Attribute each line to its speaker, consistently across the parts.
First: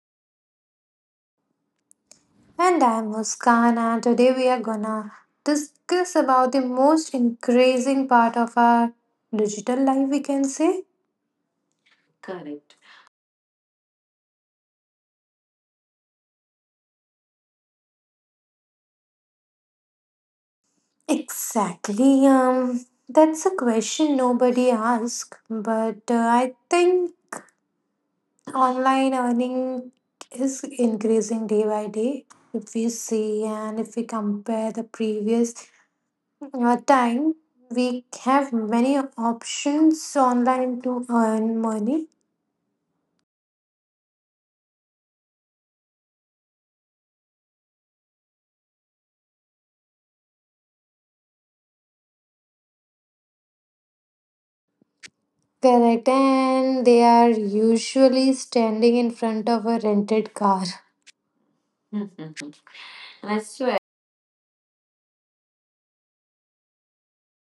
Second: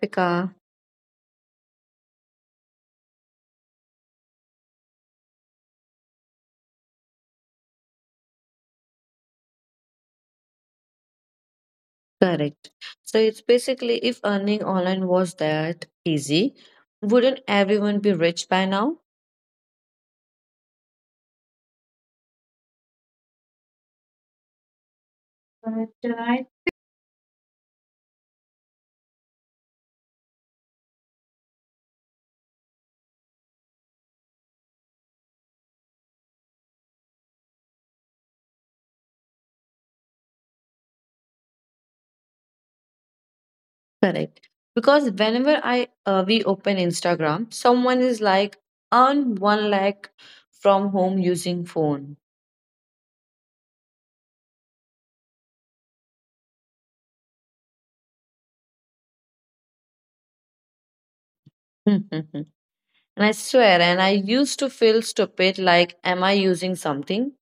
Speaker 1: Deepika.
Speaker 2: And I'm Muskan, and today we are gonna discuss about the most increasing part of our digital life, we can say.
Speaker 1: Correct. So it's basically if earning online was that easy, wouldn't everyone be rich by now?
Speaker 2: Exactly. That's a question nobody asks,
Speaker 1: Correct,
Speaker 2: but
Speaker 1: right?
Speaker 2: I think online earning is increasing day by day. If we see and if we compare the previous time, we have many options online to earn money.
Speaker 1: Correct. Because whenever I we open Instagram, someone is like earn one lakh from home using phone.
Speaker 2: Correct, and they are usually standing in front of a rented car.
Speaker 1: And I swear, and I used to feel stupid like, am I using something?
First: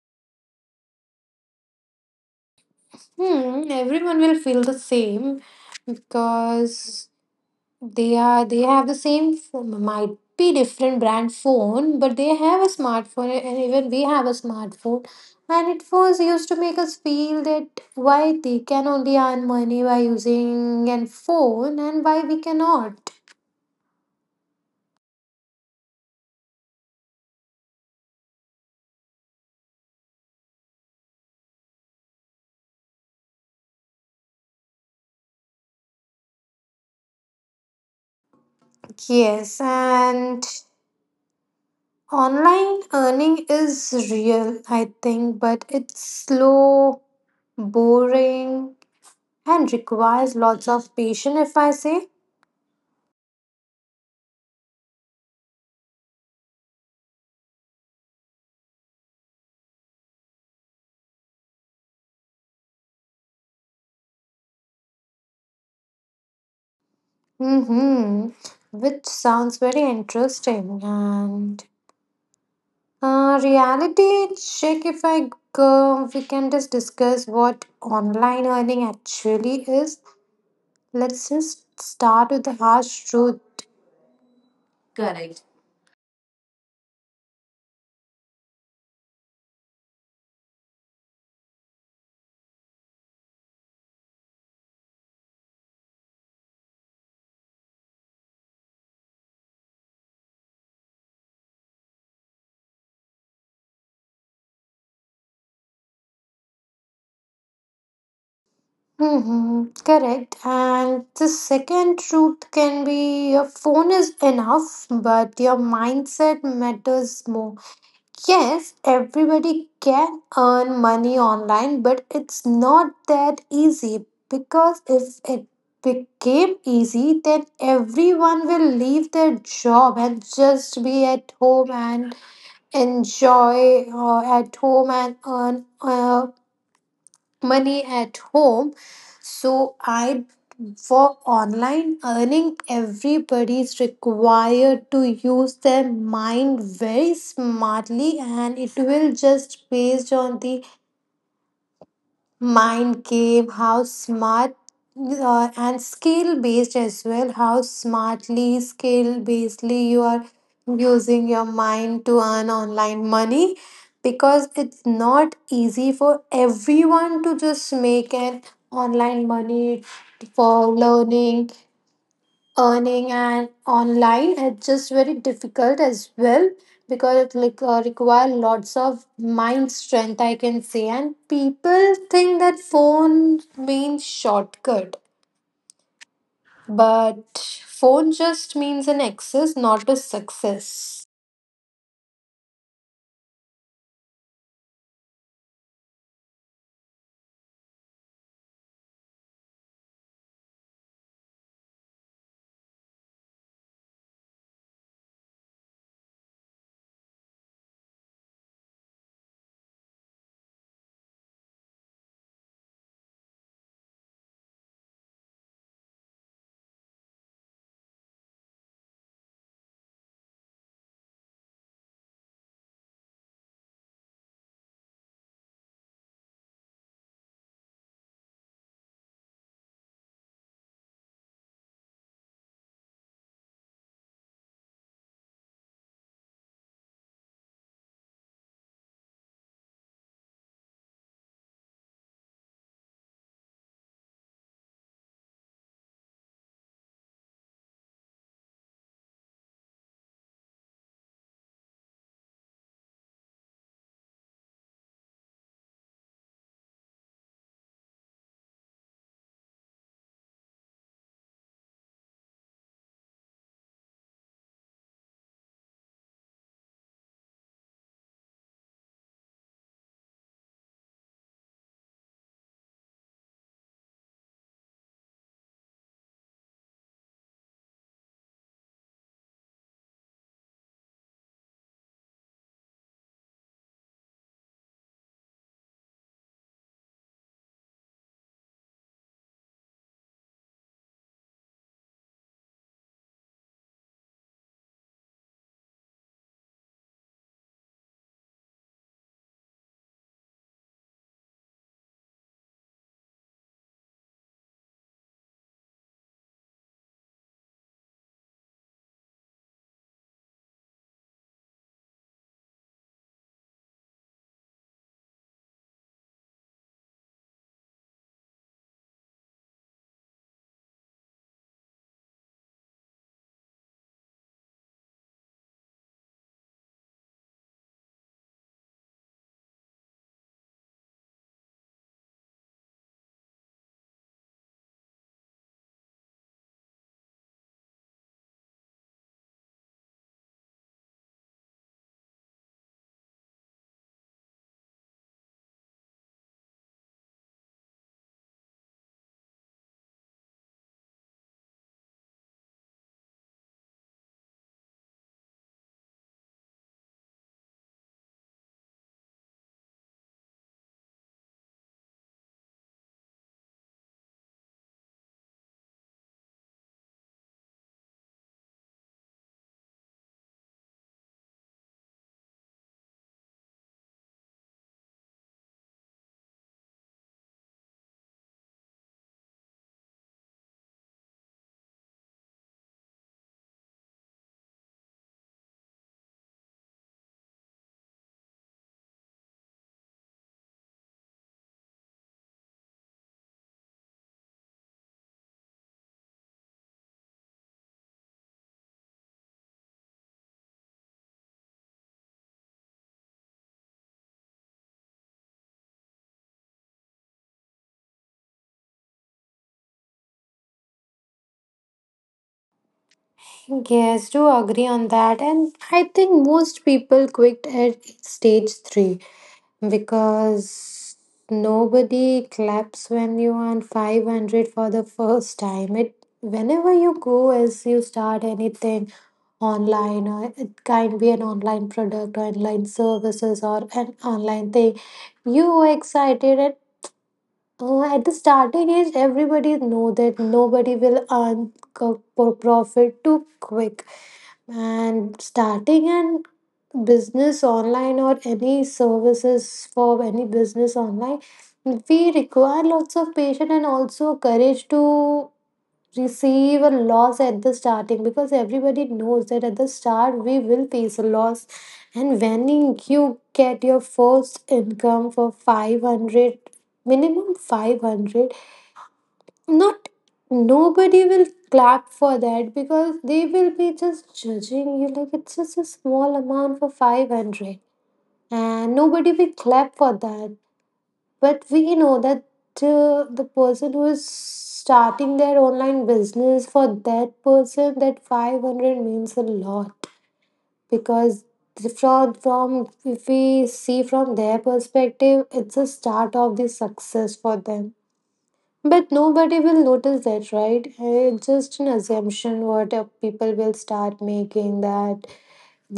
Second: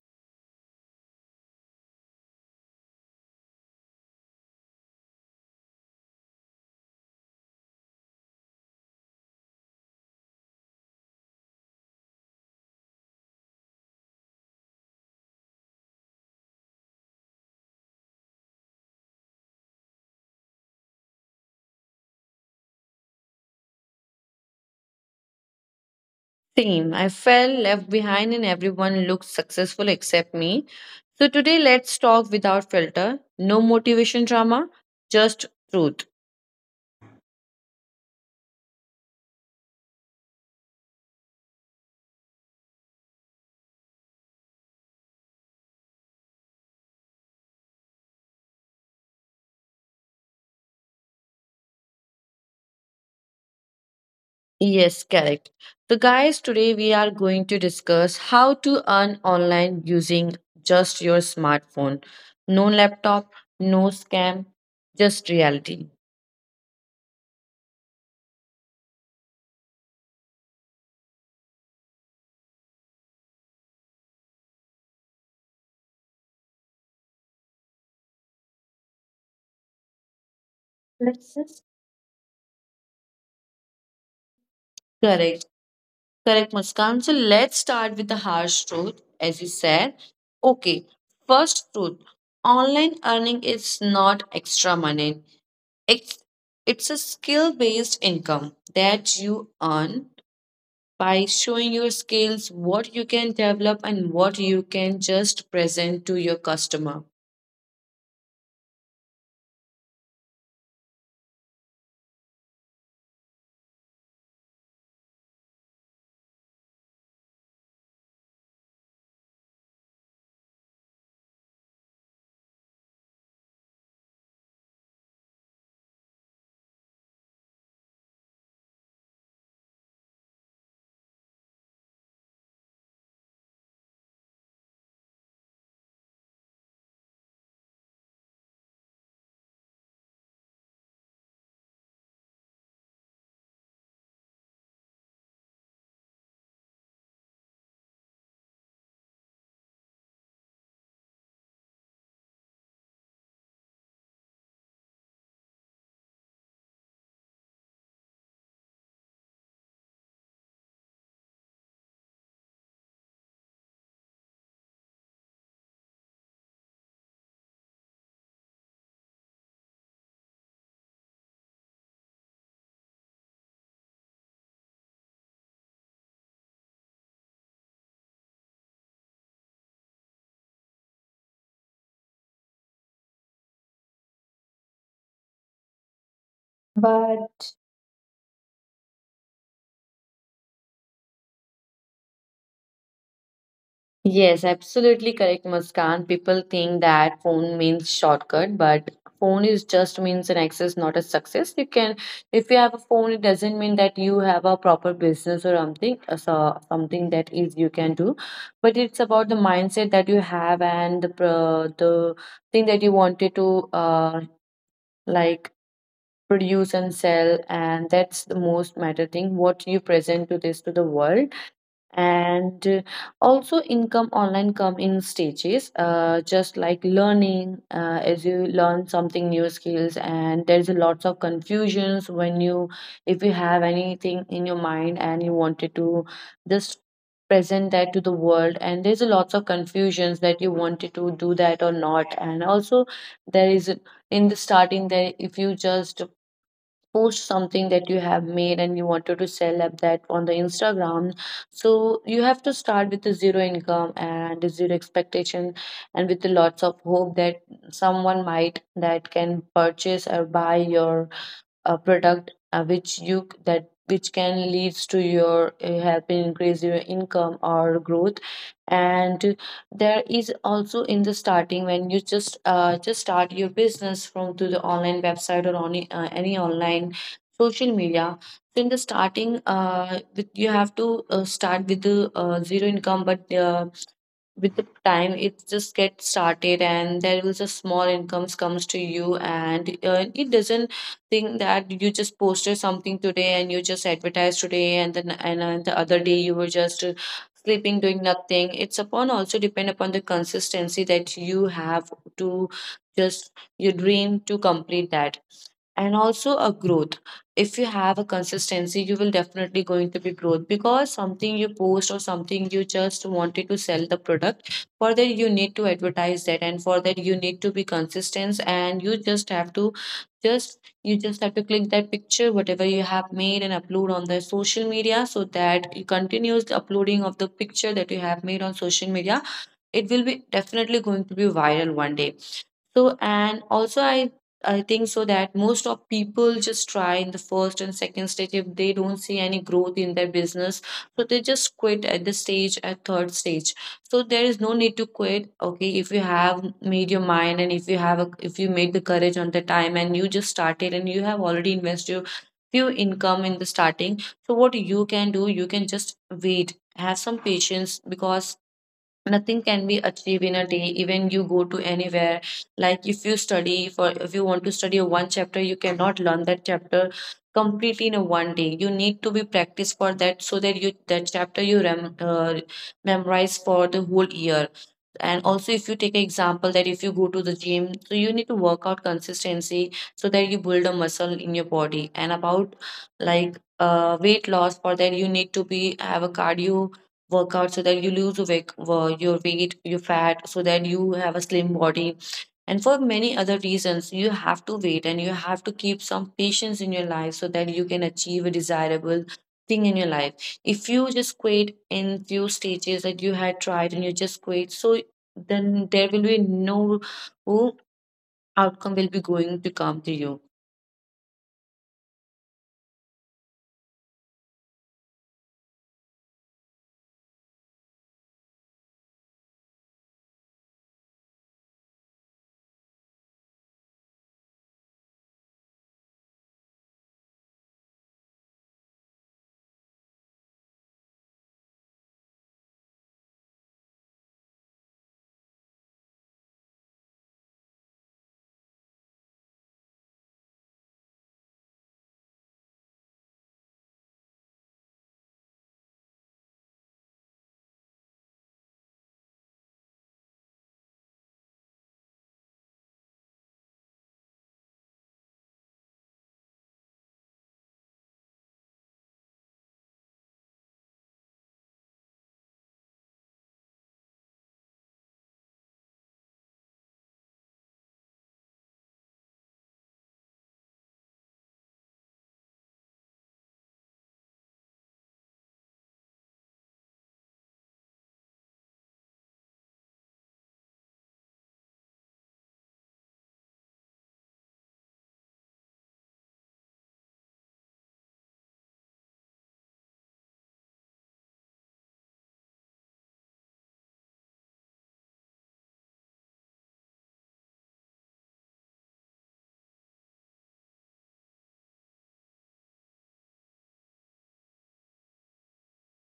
Speaker 2: Hmm, everyone will feel the same because they have the same phone. Might be different brand phone, but they have a smartphone, and even we have a smartphone. And it was used to make us feel that why they can only earn money by using an phone and why we cannot.
Speaker 1: Same. I felt left behind and everyone looked successful except me. So today let's talk without filter. No motivation drama, just truth.
Speaker 2: Yes, and online earning is real, I think, but it's slow, boring, and requires lots of patience, if I say.
Speaker 1: Yes, correct. So guys, today we are going to discuss how to earn online using just your smartphone. No laptop, no scam, just reality.
Speaker 2: Mm-hmm. Which sounds very interesting. And reality check, if I go, we can just discuss what online earning actually is. Let's
Speaker 1: Let's just
Speaker 2: just start with the harsh truth. Correct.
Speaker 1: correct. Correct, Muskan. So let's start with the harsh truth, as you said. Okay, first truth, online earning is not extra money, it's, it's a skill based income that you earn by showing your skills, what you can develop, and what you can just present to your customer.
Speaker 2: Mm-hmm, correct. And the second truth can be your phone is enough, but your mindset matters more. Yes, everybody can earn money online, but it's not that easy because if it became easy, then everyone will leave their job and just be at home and enjoy at home and earn money at home. So I For online earning, everybody's required to use their mind very smartly, and it will just based on the mind game how smart, and skill based as well, how smartly skill basedly you are using your mind to earn online money, because it's not easy for everyone to just make an online money for learning earning, and online it's just very difficult as well because it like require lots of mind strength, I can say. And people think that phone means shortcut,
Speaker 1: But
Speaker 2: but phone just means an access, not a success.
Speaker 1: yes, absolutely correct, Muskan. People think that phone means shortcut, but phone is just means an access, not a success. You can, if you have a phone, it doesn't mean that you have a proper business or something, so something that is you can do. But it's about the mindset that you have and the thing that you wanted to like produce and sell, and that's the most matter thing. What you present to this to the world and also income online come in stages just like learning as you learn something new skills, and there's a lots of confusions when you if you have anything in your mind and you wanted to just present that to the world, and there's a lots of confusions that you wanted to do that or not. And also there is a- in the starting there, if you just post something that you have made and you wanted to sell up that on the Instagram, so you have to start with a zero income and a zero expectation, and with the lots of hope that someone might that can purchase or buy your a product, which you that which can leads to your helping increase your income or growth. And there is also in the starting when you just start your business from to the online website or on any online social media. So in the starting with, you have to start with the zero income, but with the time it just gets started and there is a small incomes comes to you. And it doesn't think that you just posted something today and you just advertised today, and then the other day you were just sleeping doing nothing. It's upon also depend upon the consistency that you have to just your dream to complete that, and also a growth. If you have a consistency you will definitely going to be growth, because something you post or something you just wanted to sell the product, for that you need to advertise that, and for that you need to be consistent, and you just have to just you just have to click that picture whatever you have made and upload on the social media, so that you continuous uploading of the picture that you have made on social media, it will be definitely going to be viral one day. So and also I think so that most of people just try in the first and second stage if they don't see any growth in their business, so they just quit at the stage at third stage. So there is no need to quit. Okay, if you have made your mind and if you have a, if you made the courage on the time and you just started and you have already invested your few income in the starting, so what you can do, you can just wait. Have some patience, because nothing can be achieved in a day. Even you go to anywhere, like if you study for if you want to study a one chapter you cannot learn that chapter completely in a one day. You need to be practice for that so that you that chapter you memorize for the whole year. And also if you take an example that if you go to the gym, so you need to work out consistency so that you build a muscle in your body. And about like weight loss, for that you need to be have a cardio workout so that you lose weight, your fat, so that you have a slim body. And for many other reasons, you have to wait and you have to keep some patience in your life, so that you can achieve a desirable thing in your life. If you just quit in few stages that you had tried and you just quit, so then there will be no oh, outcome will be going to come to you.
Speaker 2: Yes, do agree on that. And I think most people quit at stage 3, because nobody claps when you earn 500 for the first time. It Whenever you go, as you start anything online, or it can be an online product, online services, or an online thing, you are excited. And at the starting age, everybody know that nobody will earn profit too quick, and starting an business online or any services for any business online, we require lots of patience and also courage to receive a loss at the starting, because everybody knows that at the start we will face a loss. And when you get your first income for 500, minimum 500, not nobody will clap for that, because they will be just judging you, like, it's just a small amount for 500, and nobody will clap for that. But we know that, the person who is starting their online business, for that person that 500 means a lot, because from if we see from their perspective, it's a start of the success for them, but nobody will notice that, right? It's just an assumption, what people will start making, that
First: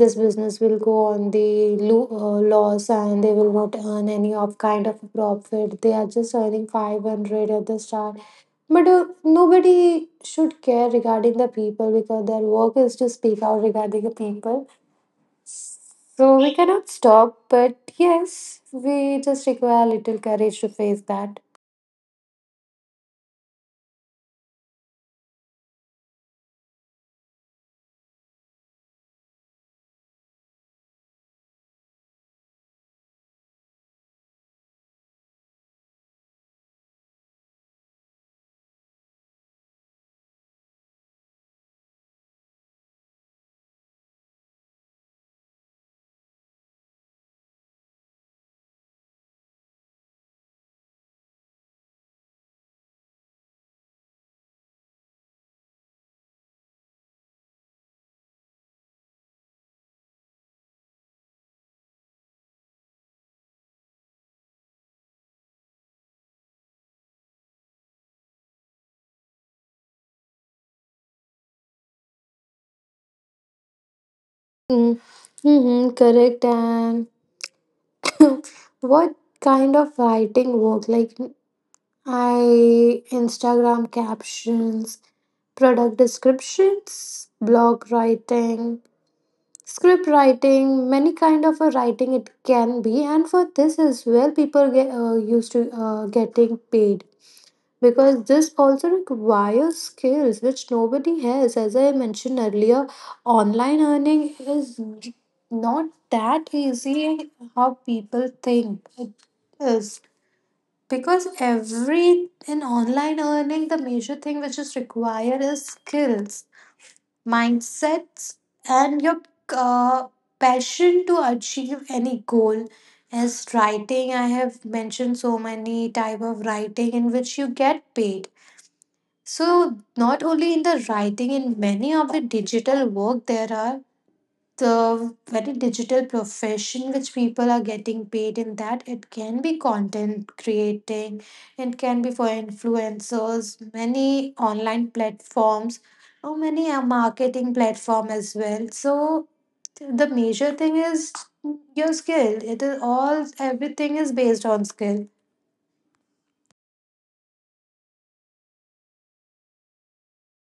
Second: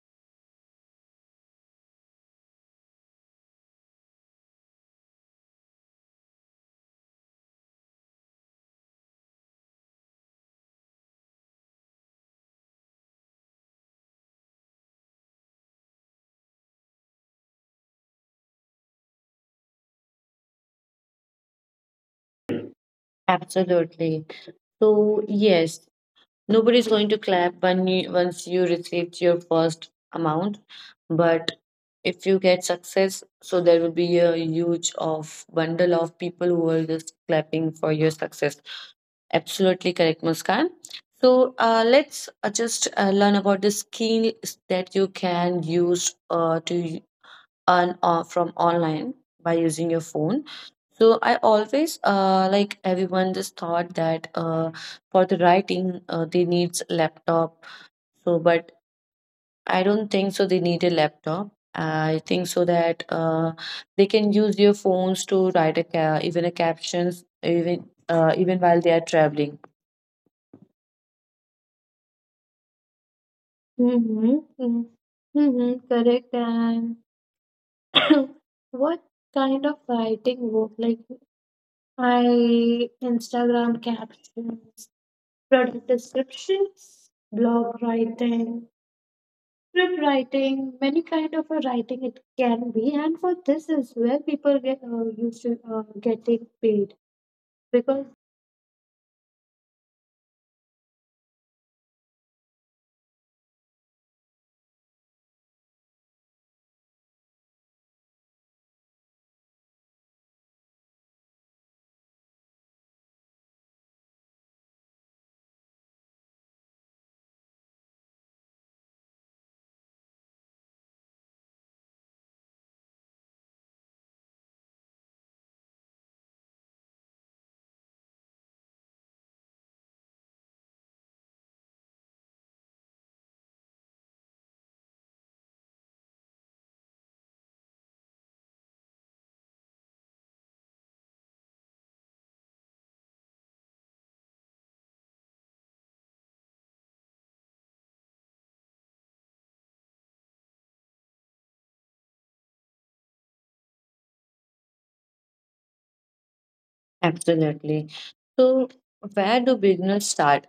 Speaker 2: this business will go on the loss, and they will not earn any of kind of profit, they are just earning 500 at the start. But nobody should care regarding the people, because their work is to speak out regarding the people, so we cannot stop, but yes, we just require little courage to face that.
Speaker 1: Absolutely. So yes, nobody's going to clap when you, once you received your first amount, but if you get success, so there will be a huge of bundle of people who are just clapping for your success. Absolutely correct, Muskan. So let's just learn about the skills that you can use to earn from online by using your phone. So I always like everyone just thought that for the writing they needs laptop. So but I don't think so they need a laptop. I think so that they can use their phones to write even a captions even even while they are traveling.
Speaker 2: Mm.
Speaker 1: Mm-hmm. Mm-hmm.
Speaker 2: Mm-hmm, correct.
Speaker 1: Correct.
Speaker 2: And
Speaker 1: And
Speaker 2: what
Speaker 1: what
Speaker 2: kind
Speaker 1: kind
Speaker 2: of
Speaker 1: of
Speaker 2: fighting
Speaker 1: writing
Speaker 2: work,
Speaker 1: work? Like
Speaker 2: like, I
Speaker 1: I
Speaker 2: Instagram
Speaker 1: Instagram
Speaker 2: captions,
Speaker 1: captions,
Speaker 2: product
Speaker 1: product descriptions,
Speaker 2: descriptions,
Speaker 1: blog
Speaker 2: blog writing,
Speaker 1: writing,
Speaker 2: script
Speaker 1: script writing,
Speaker 2: writing,
Speaker 1: many
Speaker 2: many
Speaker 1: kind
Speaker 2: kind of
Speaker 1: of a
Speaker 2: a
Speaker 1: writing
Speaker 2: writing it
Speaker 1: it
Speaker 2: can
Speaker 1: can
Speaker 2: be,
Speaker 1: be.
Speaker 2: and
Speaker 1: And for
Speaker 2: for
Speaker 1: this
Speaker 2: this
Speaker 1: is
Speaker 2: as well,
Speaker 1: where people
Speaker 2: people get
Speaker 1: get used
Speaker 2: used
Speaker 1: to
Speaker 2: to getting
Speaker 1: getting
Speaker 2: paid,
Speaker 1: paid because
Speaker 2: because this also requires skills which nobody has. As I mentioned earlier, online earning is not that easy how people think it is, because every in online earning, the major thing which is required is skills, mindsets, and your uh, passion to achieve any goal. As writing, I have mentioned so many type of writing in which you get paid. So not only in the writing, in many of the digital work there are the very digital profession which people are getting paid in, that it can be content creating, it can be for influencers, many online platforms, or many marketing platform as well. So the major thing is your skill. It is all, everything is based on skill.
Speaker 1: absolutely. So, where do beginners start?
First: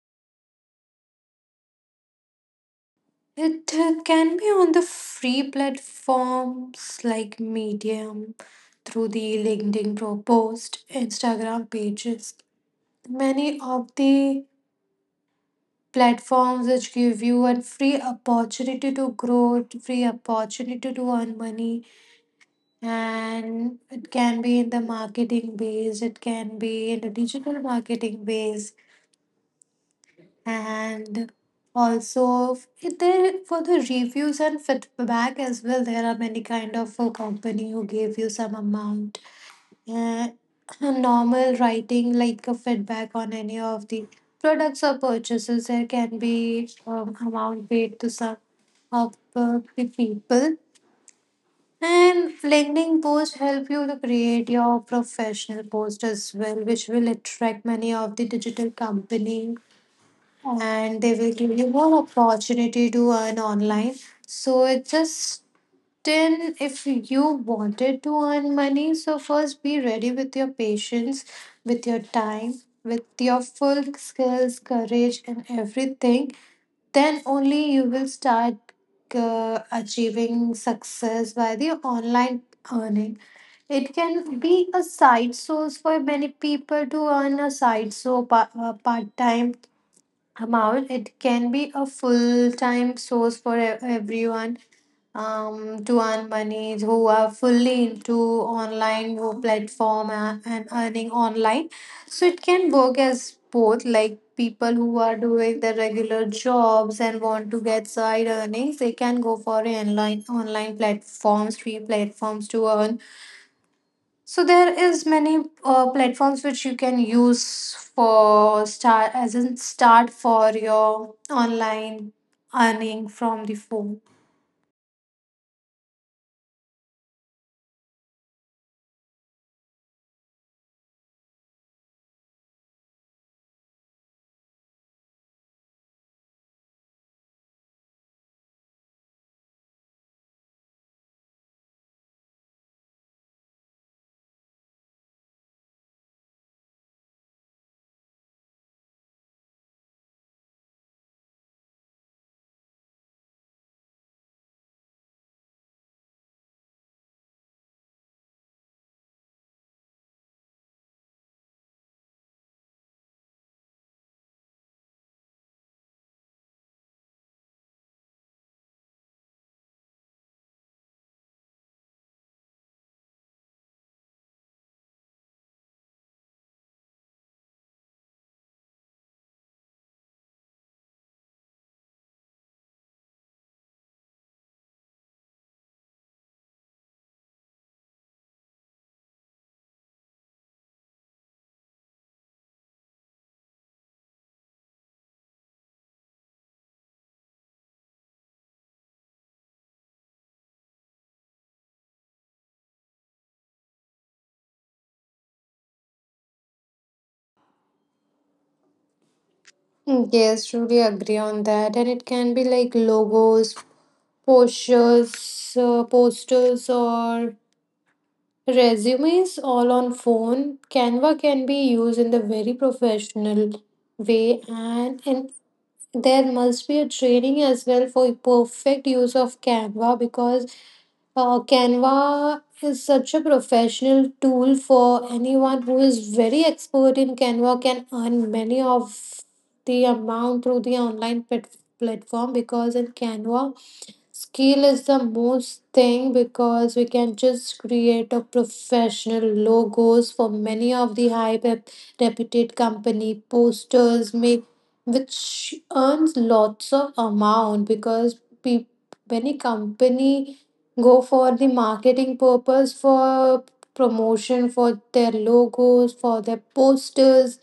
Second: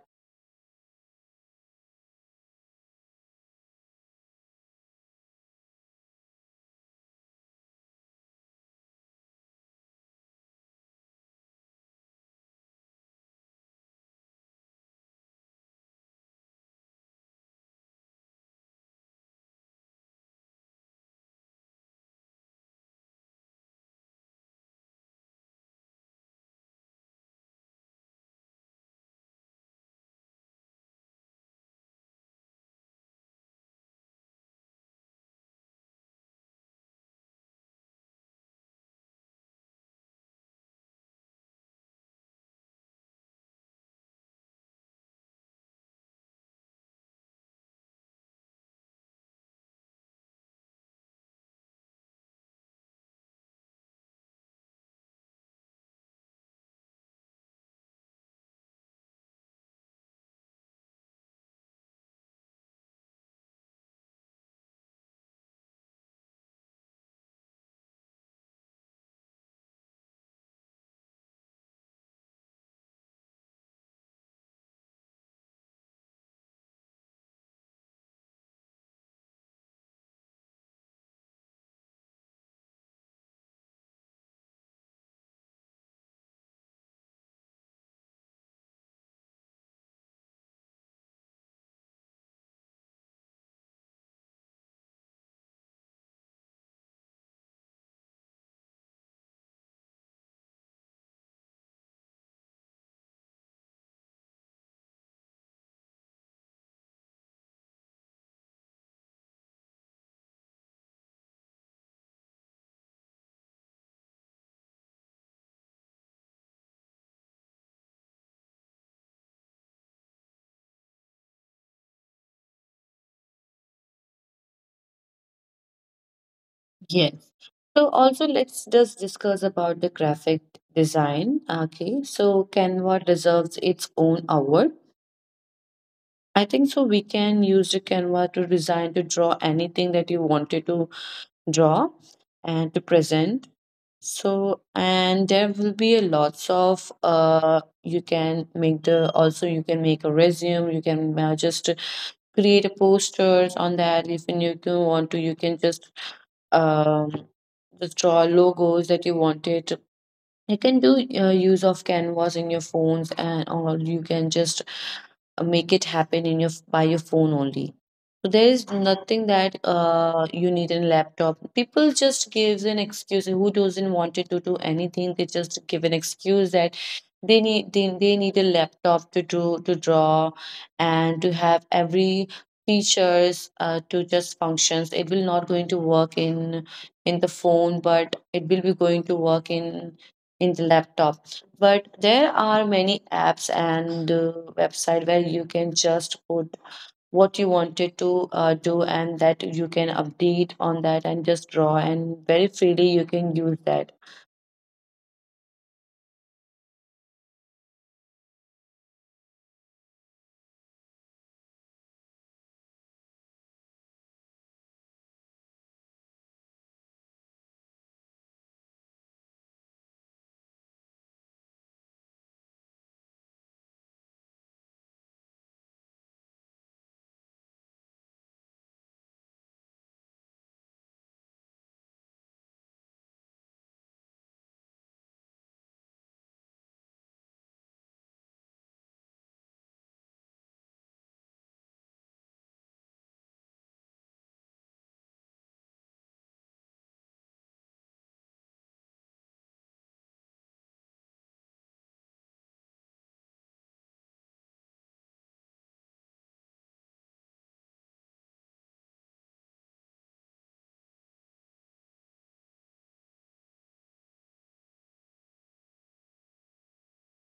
Speaker 2: It can be on the free platforms like Medium, through the LinkedIn pro post, Instagram pages. Many of the platforms which give you a free opportunity to grow, free opportunity to earn money, and it can be in the marketing base, it can be in the digital marketing base, and also there for the reviews and feedback as well. There are many kind of company who gave you some amount, uh, a normal writing like a feedback on any of the products or purchases, there can be amount paid to some of the people. And LinkedIn post help you to create your professional post as well, which will attract many of the digital company, and they will give you more opportunity to earn online. So it just, then if you wanted to earn money, so first be ready with your patience, with your time, with your full skills, courage and everything, then only you will start achieving success by the online earning. It can be a side source for many people to earn a side, so part time amount. It can be a full time source for everyone, to earn money, who are fully into online platform, and earning online. So it can work as both, like people who are doing the regular jobs and want to get side earnings, they can go for online platforms, free platforms to earn. So there is many platforms which you can use for start, as in start for your online earning from the phone.
Speaker 1: Yes. So, also let's just discuss about the graphic design. Okay. So, Canva deserves its own award. I think so. We can use the Canva to design to draw anything that you wanted to draw and to present. So and there will be a lots of you can make the also you can make a resume, you can just create a posters on that if you can want to. You can um just draw logos that you wanted, you can do use of canvas in your phones, and or you can just make it happen in your by your phone only. So there is nothing that you need in laptop. People just gives an excuse who doesn't wanted to do anything. They just give an excuse that they need a laptop to do to draw and to have every features to just functions. It will not going to work in the phone, but it will be going to work in the laptop. But there are many apps and website where you can just put what you wanted to do, and that you can update on that and just draw, and very freely you can use that.
Speaker 2: Yes, truly agree on that. And it can be like logos, posters, or resumes, all on phone. Canva can be used in the very professional way, and in there must be a training as well for perfect use of Canva, because Canva is such a professional tool. For anyone who is very expert in Canva can earn many of the amount through the online platform, because in Canva, skill is the most thing, because we can just create a professional logos for many of the high reputed company, posters make, which earns lots of amount, because many company go for the marketing purpose, for promotion, for their logos, for their posters.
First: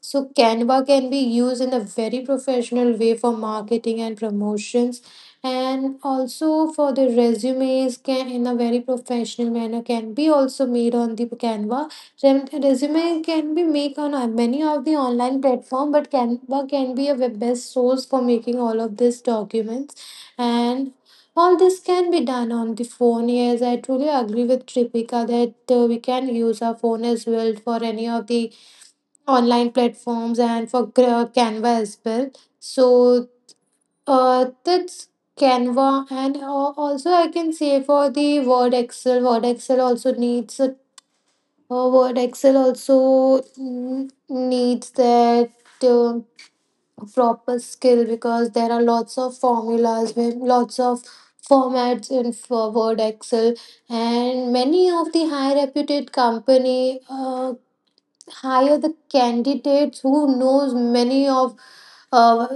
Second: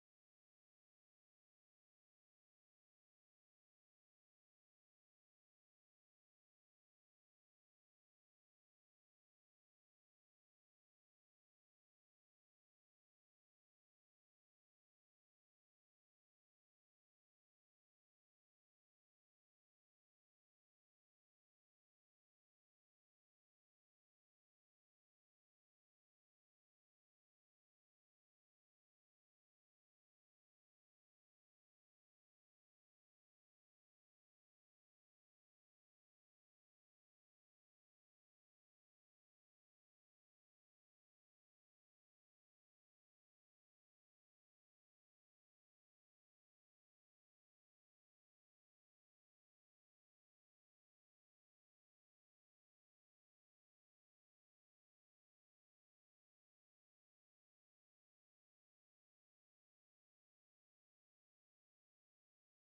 Speaker 2: So Canva can be used in a very professional way for marketing and promotions, and also for the resumes can in a very professional manner can be also made on the Canva. Resume can be made on many of the online platform, but Canva can be a web best source for making all of these documents, and all this can be done on the phone. Yes, I truly agree with Tripika that we can use our phone as well for any of the online platforms, and for Canva as well. So that's Canva. And also I can say for the Word Excel, also needs a Word Excel also needs that uh, proper skill, because there are lots of formulas, with lots of formats in for Word Excel, and many of the high reputed company hire the candidates who knows many of uh,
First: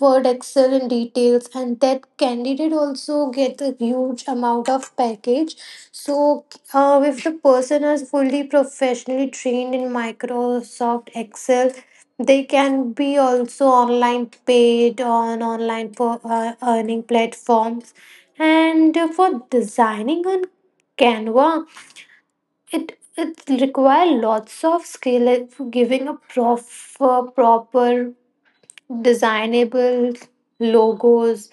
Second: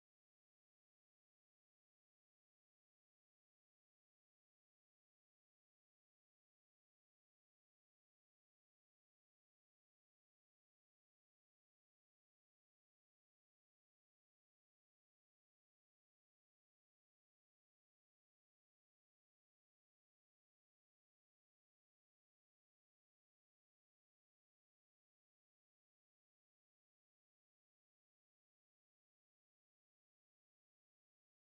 Speaker 2: Word Excel and details, and that candidate also gets a huge amount of package. So if the person is fully professionally trained in Microsoft Excel, they can be also online paid on online for earning platforms. And for designing on Canva, it require lots of skill in giving a proper designable logos.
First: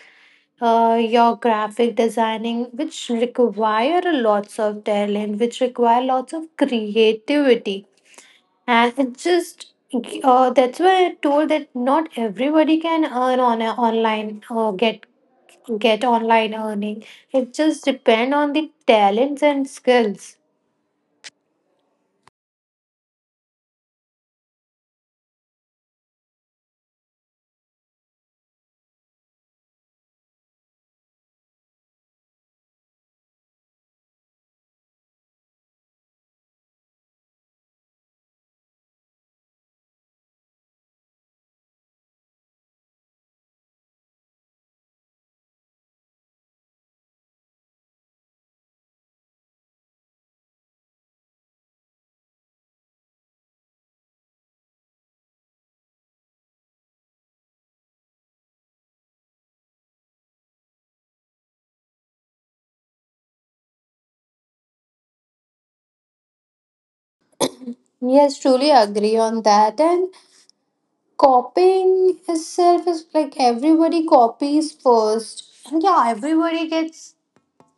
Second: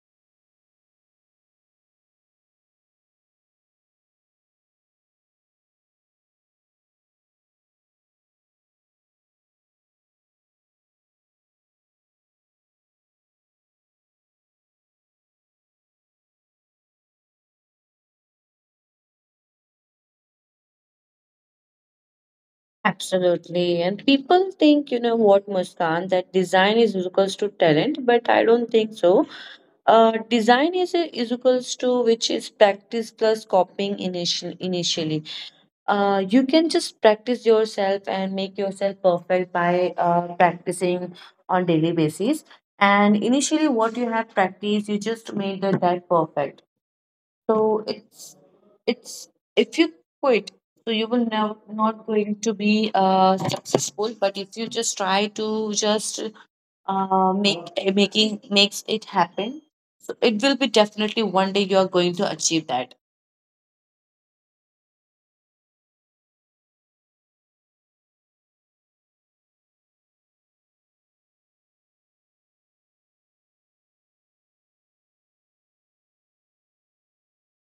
Speaker 2: Your graphic designing, which require a lots of talent, which require lots of creativity, and it just that's why I told that not everybody can earn on a online, get online earning. It just depend on the talents and skills.
Speaker 1: Absolutely. And people think, you know what, Muskan, that design is equals to talent, but I don't think so. Design is equals to which is practice plus copying initially. You can just practice yourself and make yourself perfect by practicing on daily basis, and initially what you have practiced you just made the, that perfect. So it's if you quit, so you will now not going to be successful. But if you just try to just make making makes it happen, so it will be definitely one day you are going to achieve that.
Speaker 2: Yes, truly agree on that. And copying itself is like, everybody copies first. And yeah, everybody gets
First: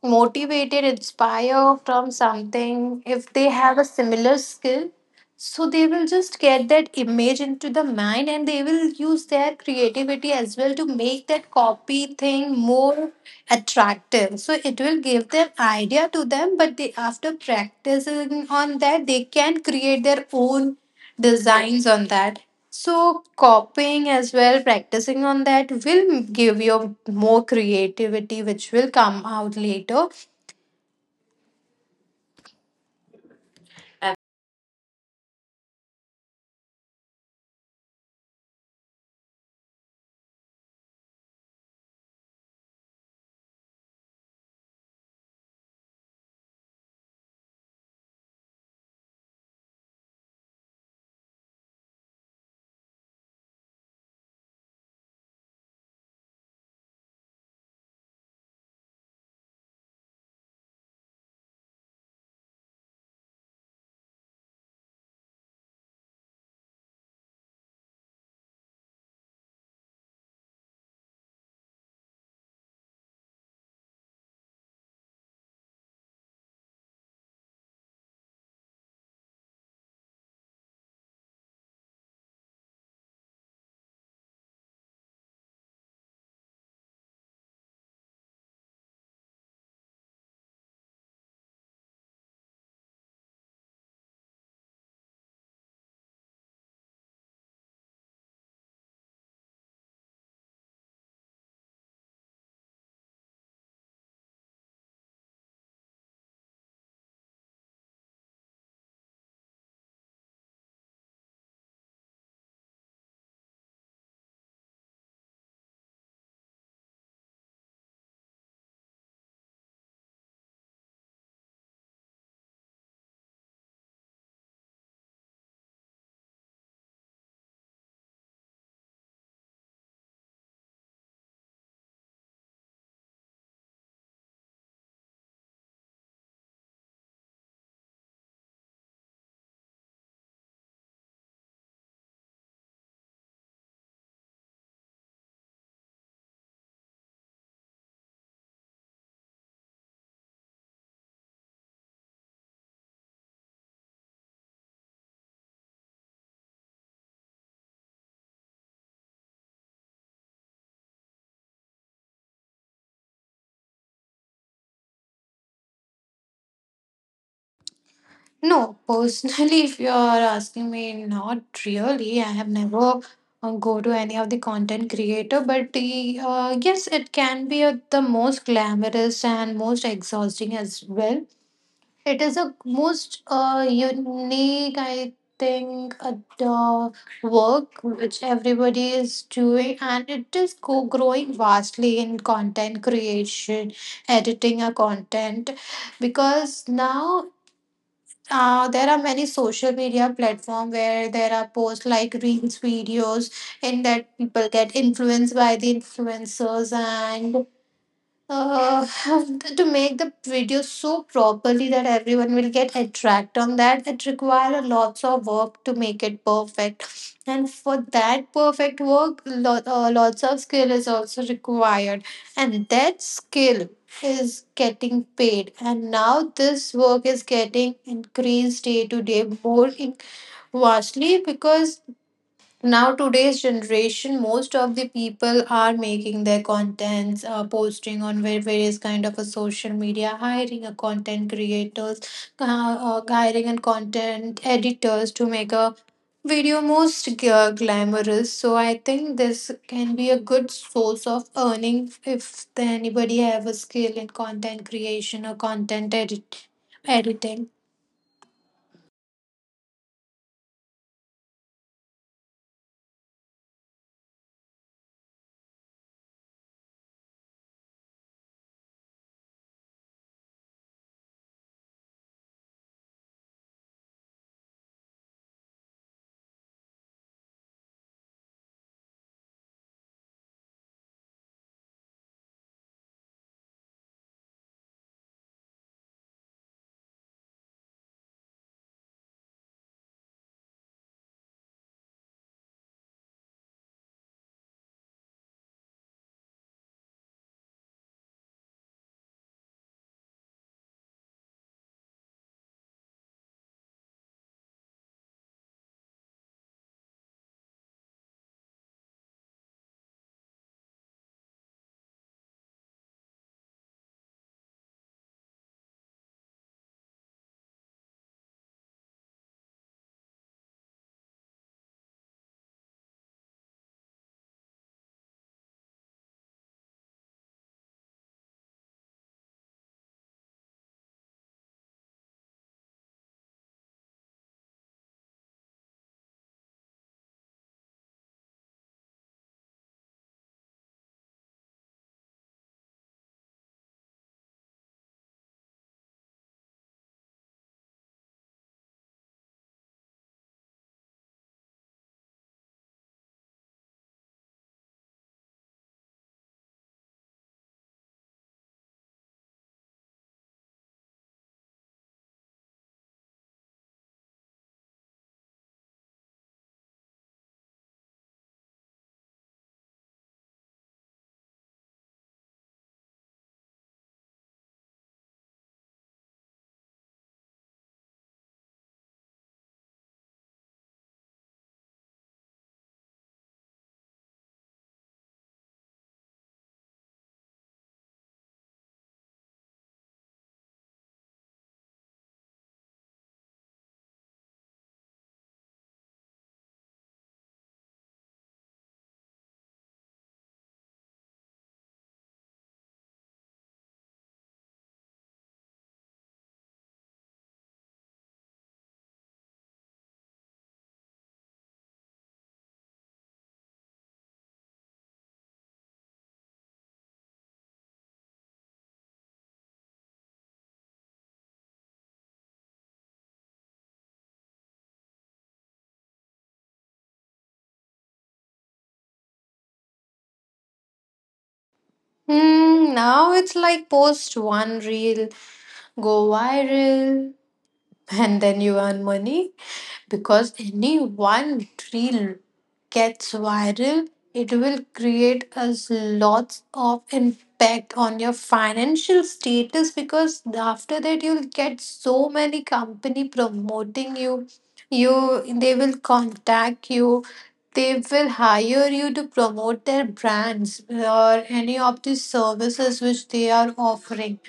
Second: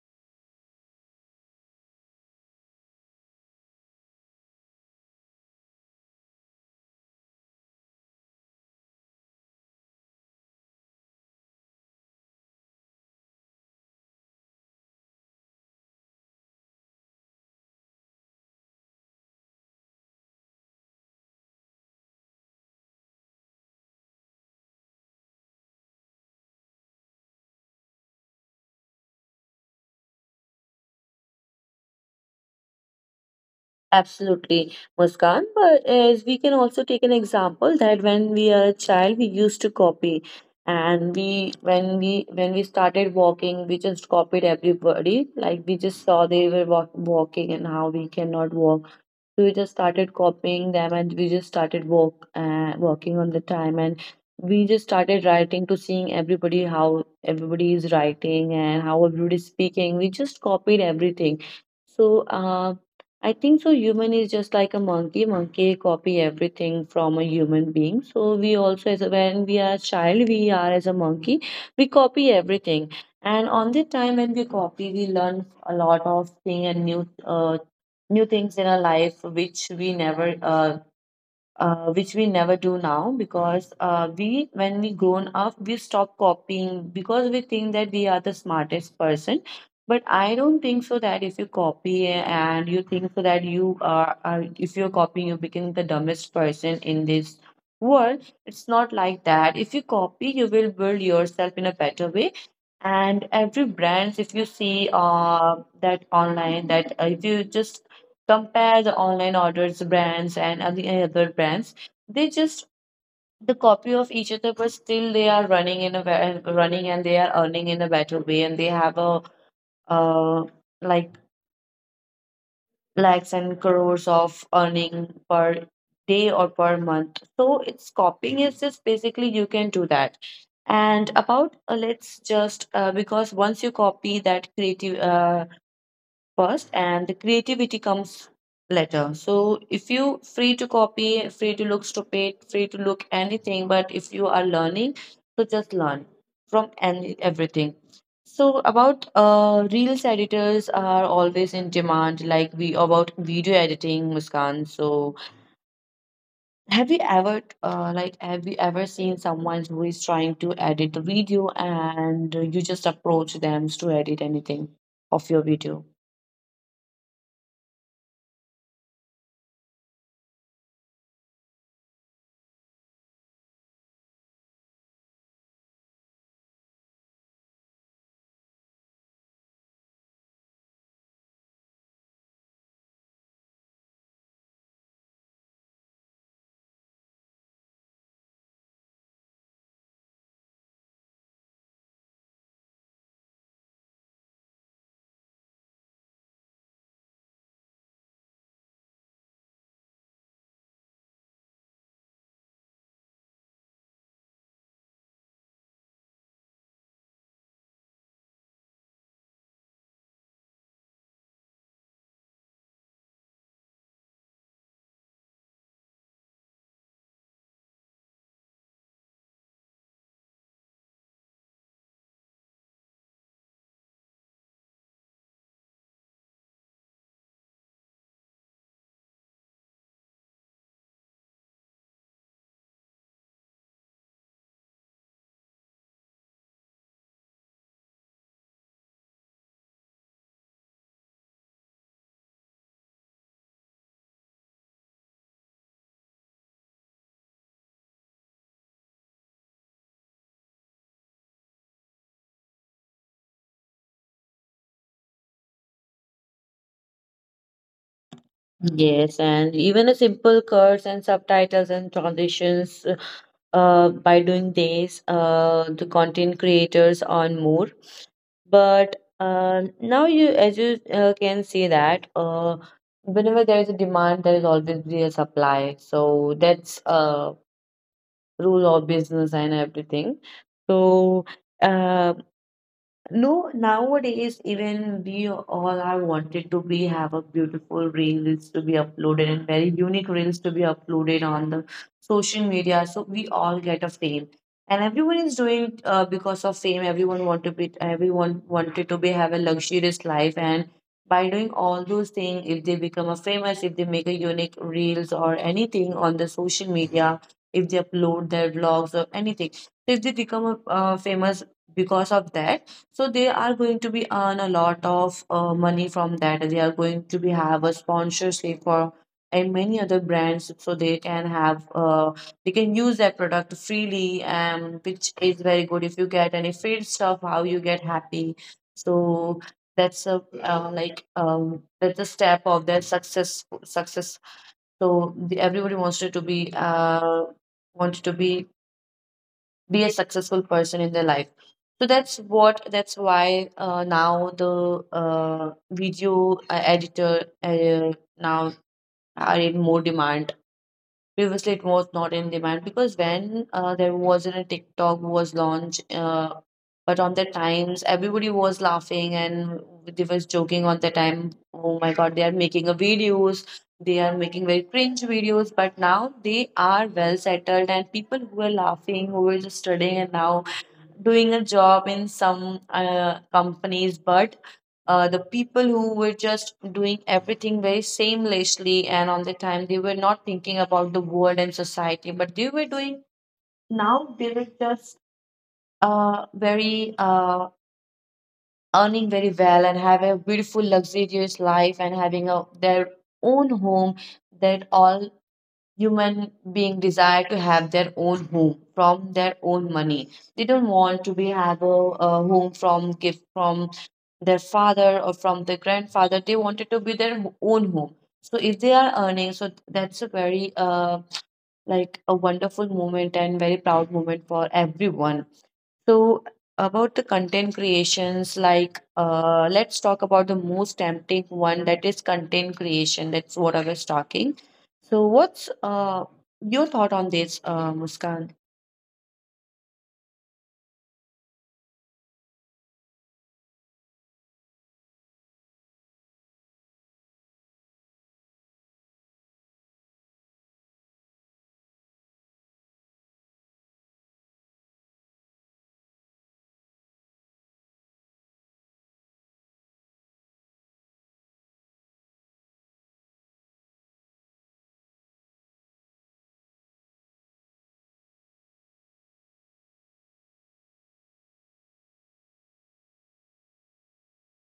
Speaker 2: motivated, inspired from something if they have a similar skill. So they will just get that image into the mind, and they will use their creativity as well to make that copy thing more attractive. So it will give them idea to them, but they, after practicing on that, they can create their own designs on that. So copying as well, practicing on that, will give you more creativity which will come out later.
Speaker 1: Absolutely, Muskan. But as we can also take an example that when we are a child, we used to copy, and we when we when we started walking, we just copied everybody. Like we just saw they were walking and how we cannot walk. So we just started copying them, and we just started working on the time. And we just started writing to seeing everybody how everybody is writing and how everybody is speaking. We just copied everything. So I think so human is just like a monkey. Monkey copy everything from a human being. So we also as a, when we are child, we are as a monkey. We copy everything. And on the time when we copy, we learn a lot of thing and new new things in our life which we never do now because we when we grown up we stop copying because we think that we are the smartest person, but I don't think so that if you copy and you think so that you are if you're copying you become the dumbest person in this world. It's not like that. If you copy you will build yourself in a better way. And every brands, if you see that online, that if you just compare the online orders brands and other brands, they just the copy of each other, but still they are running in a running and they are earning in a better way and they have a uh like lakhs and crores of earning per day or per month. So it's copying is just basically you can do that. And about let's just because once you copy that creative first and the creativity comes later. So if you free to copy, free to look stupid, free to look anything, but if you are learning, so just learn from any everything. So about reels editors are always in demand, like we about video editing, Muskan. So have you ever like have you ever seen someone who is trying to edit the video and you just approach them to edit anything of your video?
Speaker 2: No, personally, if you're asking me, not really. I have never go to any of the content creator, but yes, it can be the most glamorous and most exhausting as well. It is a most unique, I think, the work which everybody is doing, and it is go growing vastly in content creation, editing a content because now there are many social media platform where there are posts like reels videos in that people get influenced by the influencers and uh, to make the video so properly that everyone will get attract on that, it requires lots of work to make it perfect, and for that perfect work lots of skill is also required, and that skill is getting paid, and now this work is getting increased day to day more in vastly because now today's generation most of the people are making their contents, posting on various kind of a social media, hiring a content creators, uh, hiring and content editors to make a video most glamorous. So I think this can be a good source of earning if anybody have a skill in content creation or editing.
Speaker 1: Yes, and even a simple curse and subtitles and transitions, by doing this, the content creators earn more. But now you, as you can see that, whenever there is a demand, there is always be a supply. So that's a rule of business and everything. So. Uh, no, nowadays even we all are wanted to be have a beautiful reels to be uploaded and very unique reels to be uploaded on the social media. So we all get a fame, and everyone is doing because of fame. Everyone wanted to be have a luxurious life, and by doing all those things, if they become a famous, if they make a unique reels or anything on the social media, if they upload their vlogs or anything, so if they become a famous because of that, so they are going to be earn a lot of money from that. They are going to be have a sponsorship for and many other brands, so they can have they can use that product freely, and which is very good. If you get any free stuff, how you get happy, so that's a that's a step of their success. So the, everybody wants it to be wanted to be a successful person in their life, so that's why now the video editor now are in more demand. Previously it was not in demand because when there wasn't a TikTok was launched, but on the times everybody was laughing and they was joking on the time, oh my god, they are making a videos, they are making very cringe videos, but now they are well settled. And people who are laughing who are just studying and now doing a job in some companies, but the people who were just doing everything very seamlessly and on the time they were not thinking about the world and society but they were doing, now they were just very earning very well and have a beautiful luxurious life and having a, their own home. That all human being desire to have their own home from their own money. They don't want to be have a home from gift from their father or from their grandfather. They want it to be their own home. So if they are earning, so that's a very like a wonderful moment and very proud moment for everyone. So, about the content creations, like let's talk about the most tempting one, that is content creation. That's what I was talking. So, what's your thought on this, Muskan?
Speaker 2: Hmm, now it's like post one reel, go viral, and then you earn money because any one reel gets viral, it will create us lots of impact on your financial status because after that you'll get so many company promoting you. you they will contact you, they will hire you to promote their brands or any of the services which they are offering.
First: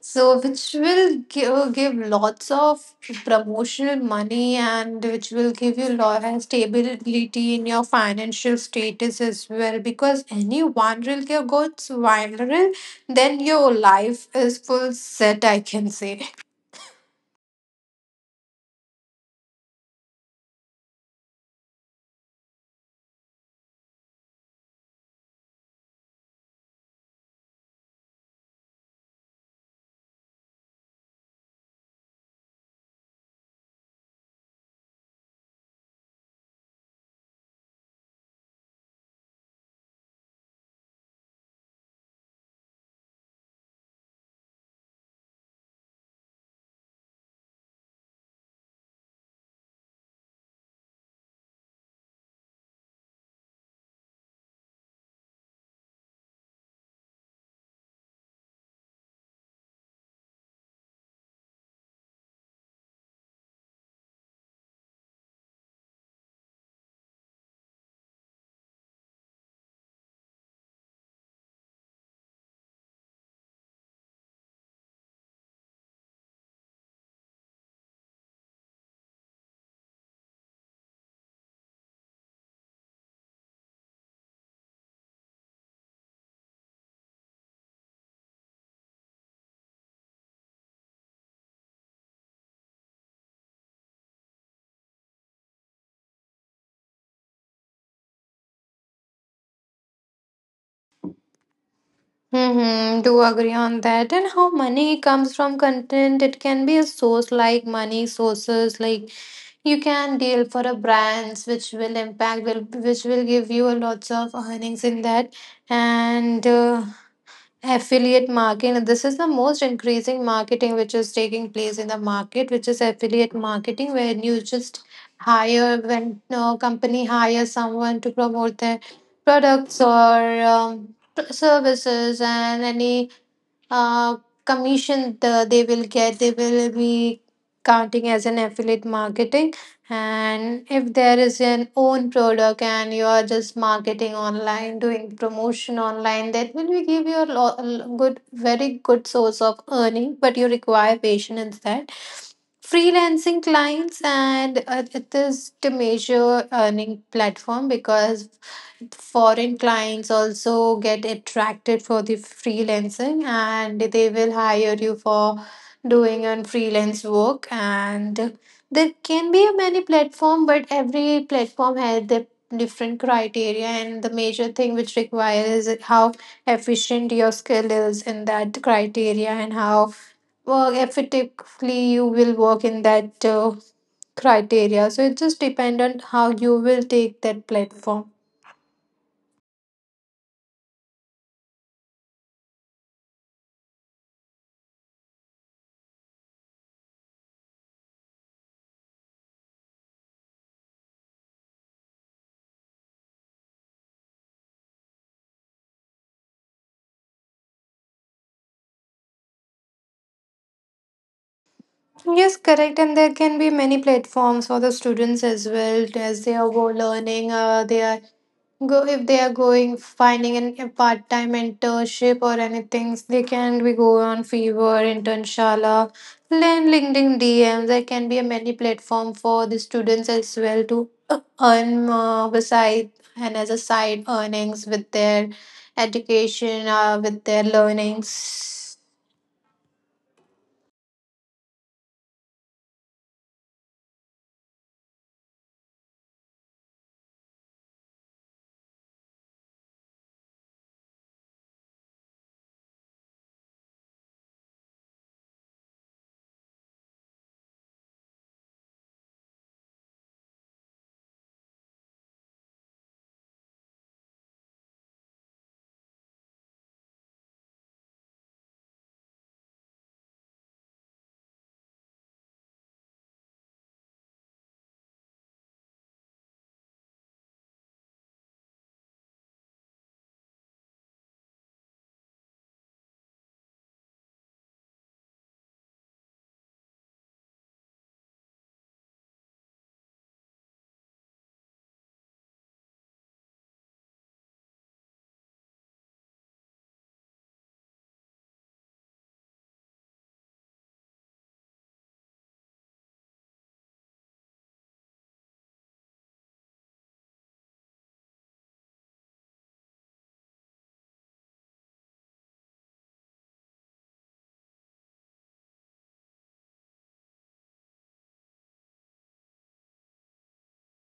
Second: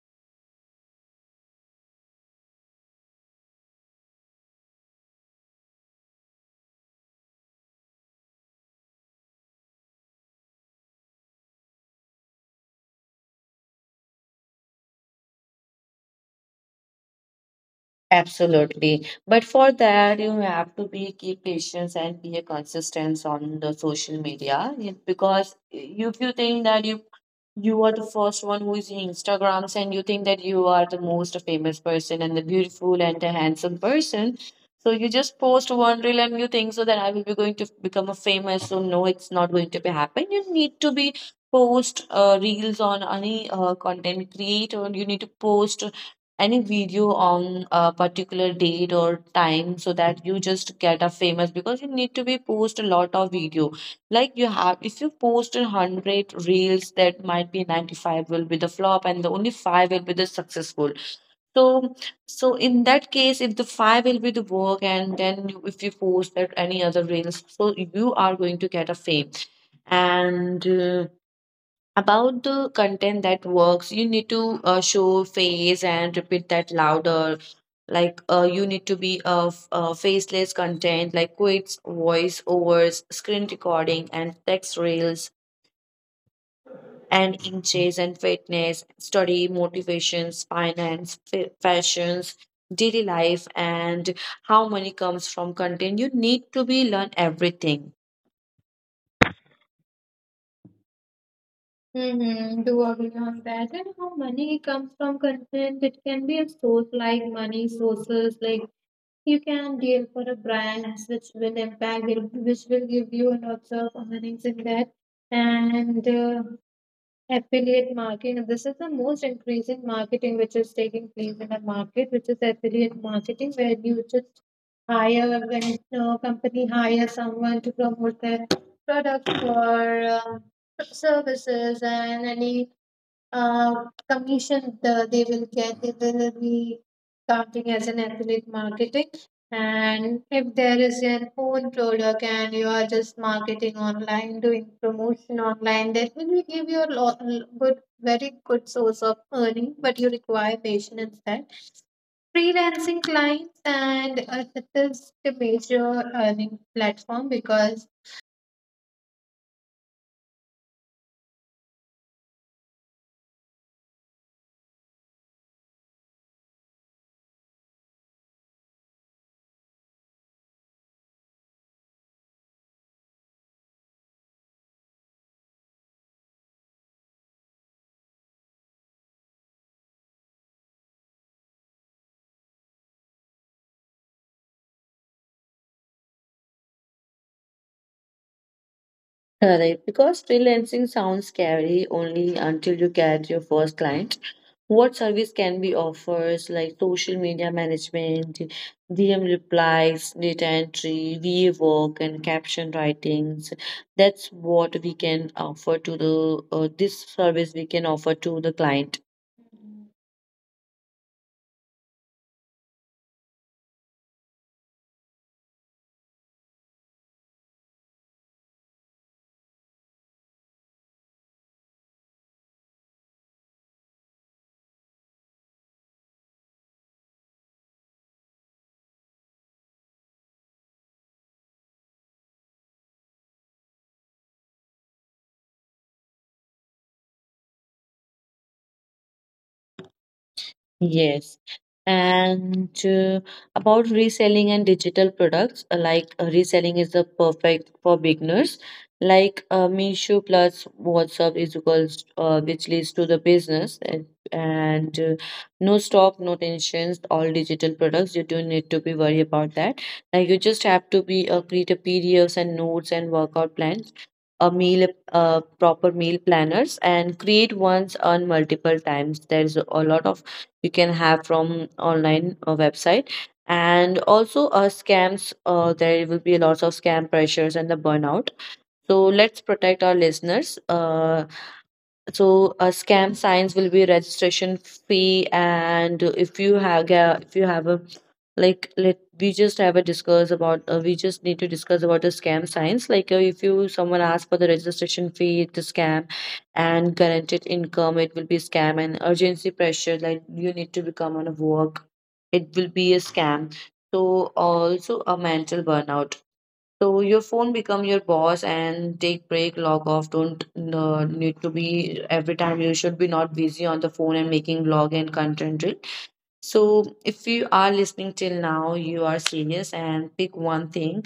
Speaker 2: So, which will give lots of promotional money and which will give you lot of stability in your financial status as well. Because any one reel goes viral, then your life is full set, I can say.
Speaker 1: Absolutely. But for that, you have to be keep patience and be a consistent on the social media. Because if you think that you are the first one who is in Instagrams and you think that you are the most famous person and the beautiful and the handsome person, so you just post one reel and you think so that I will be going to become a famous. So no, it's not going to be happen. You need to be post reels on any content creator. You need to post any video on a particular date or time so that you just get a famous, because you need to be post a lot of video. Like you have, if you post a 100 reels, that might be 95 will be the flop and the only 5 will be the successful. So so in that case if the 5 will be the work and then if you post that any other reels, so you are going to get a fame. And about the content that works, you need to show face and repeat that louder. Like you need to be of faceless content like quits, voice overs, screen recording, and text reels, and inches and fitness, study, motivations, finance, fashions, daily life, and how money comes from content. You need to be learn everything. Mm-hmm.
Speaker 2: Mm-hmm,
Speaker 1: Do
Speaker 2: do agree
Speaker 1: agree on
Speaker 2: on
Speaker 1: that.
Speaker 2: that.
Speaker 1: And
Speaker 2: And how
Speaker 1: how
Speaker 2: money
Speaker 1: money comes
Speaker 2: comes
Speaker 1: from
Speaker 2: from content,
Speaker 1: content, it
Speaker 2: it
Speaker 1: can
Speaker 2: can be
Speaker 1: be
Speaker 2: a
Speaker 1: a source
Speaker 2: source like
Speaker 1: like money
Speaker 2: money
Speaker 1: sources,
Speaker 2: sources,
Speaker 1: like
Speaker 2: like
Speaker 1: you
Speaker 2: you
Speaker 1: can
Speaker 2: can deal
Speaker 1: deal
Speaker 2: for
Speaker 1: for a
Speaker 2: a
Speaker 1: brand
Speaker 2: brands
Speaker 1: which
Speaker 2: which
Speaker 1: will
Speaker 2: will impact
Speaker 1: impact, it,
Speaker 2: will which
Speaker 1: which
Speaker 2: will
Speaker 1: will
Speaker 2: give
Speaker 1: give
Speaker 2: you
Speaker 1: you
Speaker 2: a lots
Speaker 1: lots of
Speaker 2: of earnings
Speaker 1: earnings in
Speaker 2: in
Speaker 1: that.
Speaker 2: that. And
Speaker 1: And affiliate
Speaker 2: affiliate
Speaker 1: marketing. This is
Speaker 2: marketing,
Speaker 1: the
Speaker 2: this is
Speaker 1: most
Speaker 2: the most
Speaker 1: increasing
Speaker 2: increasing
Speaker 1: marketing which is
Speaker 2: marketing
Speaker 1: taking
Speaker 2: which is
Speaker 1: place in the
Speaker 2: taking place in
Speaker 1: market,
Speaker 2: the
Speaker 1: which is
Speaker 2: market, which is
Speaker 1: affiliate
Speaker 2: affiliate
Speaker 1: marketing, where you
Speaker 2: marketing, where
Speaker 1: just
Speaker 2: you just
Speaker 1: hire when
Speaker 2: hire
Speaker 1: a
Speaker 2: when
Speaker 1: company hires
Speaker 2: company
Speaker 1: someone
Speaker 2: hires
Speaker 1: to
Speaker 2: someone
Speaker 1: promote
Speaker 2: to
Speaker 1: their
Speaker 2: promote their
Speaker 1: product
Speaker 2: products
Speaker 1: or
Speaker 2: or
Speaker 1: services and
Speaker 2: services
Speaker 1: any
Speaker 2: and any
Speaker 1: uh,
Speaker 2: uh,
Speaker 1: commission the, they
Speaker 2: commission
Speaker 1: will
Speaker 2: they
Speaker 1: get,
Speaker 2: will
Speaker 1: they
Speaker 2: get,
Speaker 1: will
Speaker 2: they
Speaker 1: be
Speaker 2: will be
Speaker 1: counting as an
Speaker 2: counting as
Speaker 1: affiliate
Speaker 2: an affiliate
Speaker 1: marketing.
Speaker 2: marketing.
Speaker 1: And if
Speaker 2: And
Speaker 1: there is
Speaker 2: if there
Speaker 1: an
Speaker 2: is
Speaker 1: own
Speaker 2: an own
Speaker 1: product and you
Speaker 2: product
Speaker 1: are
Speaker 2: and you
Speaker 1: just
Speaker 2: are just
Speaker 1: marketing
Speaker 2: marketing
Speaker 1: online, doing
Speaker 2: online, doing
Speaker 1: promotion
Speaker 2: promotion online,
Speaker 1: online,
Speaker 2: that
Speaker 1: that
Speaker 2: will
Speaker 1: will
Speaker 2: be give
Speaker 1: give you
Speaker 2: you a
Speaker 1: a lot, good,
Speaker 2: good,
Speaker 1: very
Speaker 2: very
Speaker 1: good
Speaker 2: good
Speaker 1: source
Speaker 2: source
Speaker 1: of
Speaker 2: of
Speaker 1: earning,
Speaker 2: earning,
Speaker 1: but you
Speaker 2: but you
Speaker 1: require
Speaker 2: require
Speaker 1: patience in
Speaker 2: patience
Speaker 1: that.
Speaker 2: in that.
Speaker 1: Freelancing
Speaker 2: Freelancing
Speaker 1: clients,
Speaker 2: clients,
Speaker 1: and it
Speaker 2: and
Speaker 1: is
Speaker 2: it
Speaker 1: the
Speaker 2: is the
Speaker 1: major earning
Speaker 2: major earning
Speaker 1: platform
Speaker 2: platform
Speaker 1: because
Speaker 2: because foreign clients also get attracted for the freelancing and they will hire you for doing on freelance work. And there can be a many platform, but every platform has their different criteria, and the major thing which requires is how efficient your skill is in that criteria and how well, effectively you will work in that criteria. So it just depends on how you will take that platform.
Speaker 1: correct, because freelancing sounds scary only until you get your first client. What service can be offers like social media management, DM replies, data entry, VA work, and caption writings? That's what we can offer to the this service we can offer to the client.
Speaker 2: Yes, correct. And there can be many platforms for the students as well as they are go learning. They are go if they are going finding a part time internship or anything. They can be go on Fiverr, Internshala, then LinkedIn DM. There can be a many platform for the students as well to earn beside and as a side earnings with their education, with their learnings.
Speaker 1: Yes. And about reselling and digital products, like reselling is the perfect for beginners. Like Meesho plus WhatsApp is equals, which leads to the business and no stock, no tensions, all digital products. You don't need to be worried about that. Like you just have to be create a PDFs and notes and workout plans, a meal, proper meal planners, and create once on multiple times. There's a lot of you can have from online website. And also scams, there will be lots of scam pressures and the burnout, so let's protect our listeners. So a scam signs will be registration fee. And if you have a, if you have a like, let we just have a discuss about we just need to discuss about the scam signs. Like if you someone asks for the registration fee, it's a scam. And guaranteed income, it will be scam. And urgency pressure, like you need to become on a work, it will be a scam. So also a mental burnout, so your phone become your boss and take break, log off. Don't need to be every time you should be not busy on the phone and making log and content. Reel. So if you are listening till now, you are serious and pick one thing.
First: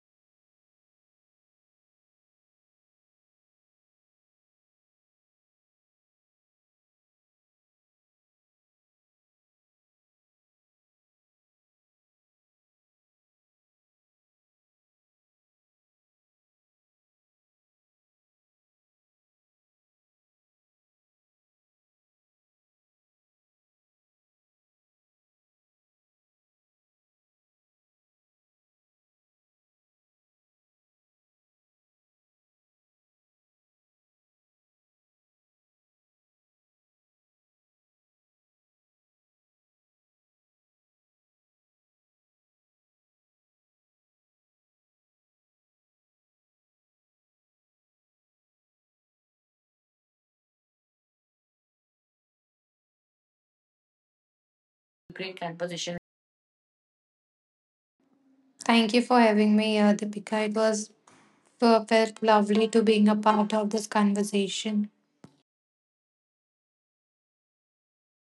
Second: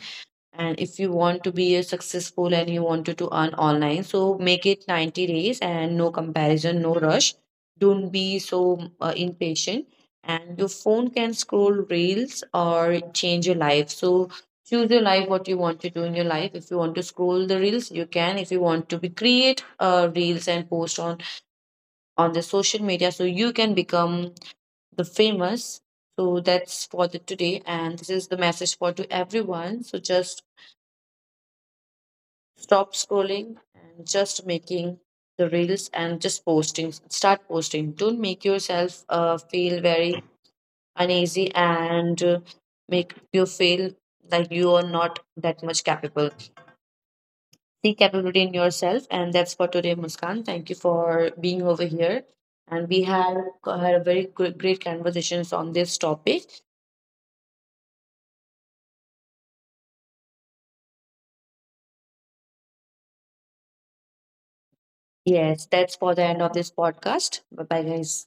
Speaker 1: And if you want to be a successful and you wanted to earn online, so make it 90 days and no comparison, no rush. Don't be so impatient. And your phone can scroll reels or change your life. So choose your life, what you want to do in your life. If you want to scroll the reels, you can. If you want to be create reels and post on the social media, so you can become the famous. So that's for the today, and this is the message for to everyone. So just stop scrolling and just making the reels and just posting. Start posting. Don't make yourself feel very uneasy and make you feel like you are not that much capable. See capability in yourself, and that's for today, Muskan. Thank you for being over here. And we have had a very good, great conversations on this topic.
Speaker 2: Thank you for having me, Deepika. It was so felt lovely to being a part of this conversation.
Speaker 1: Yes, that's for the end of this podcast. Bye bye, guys.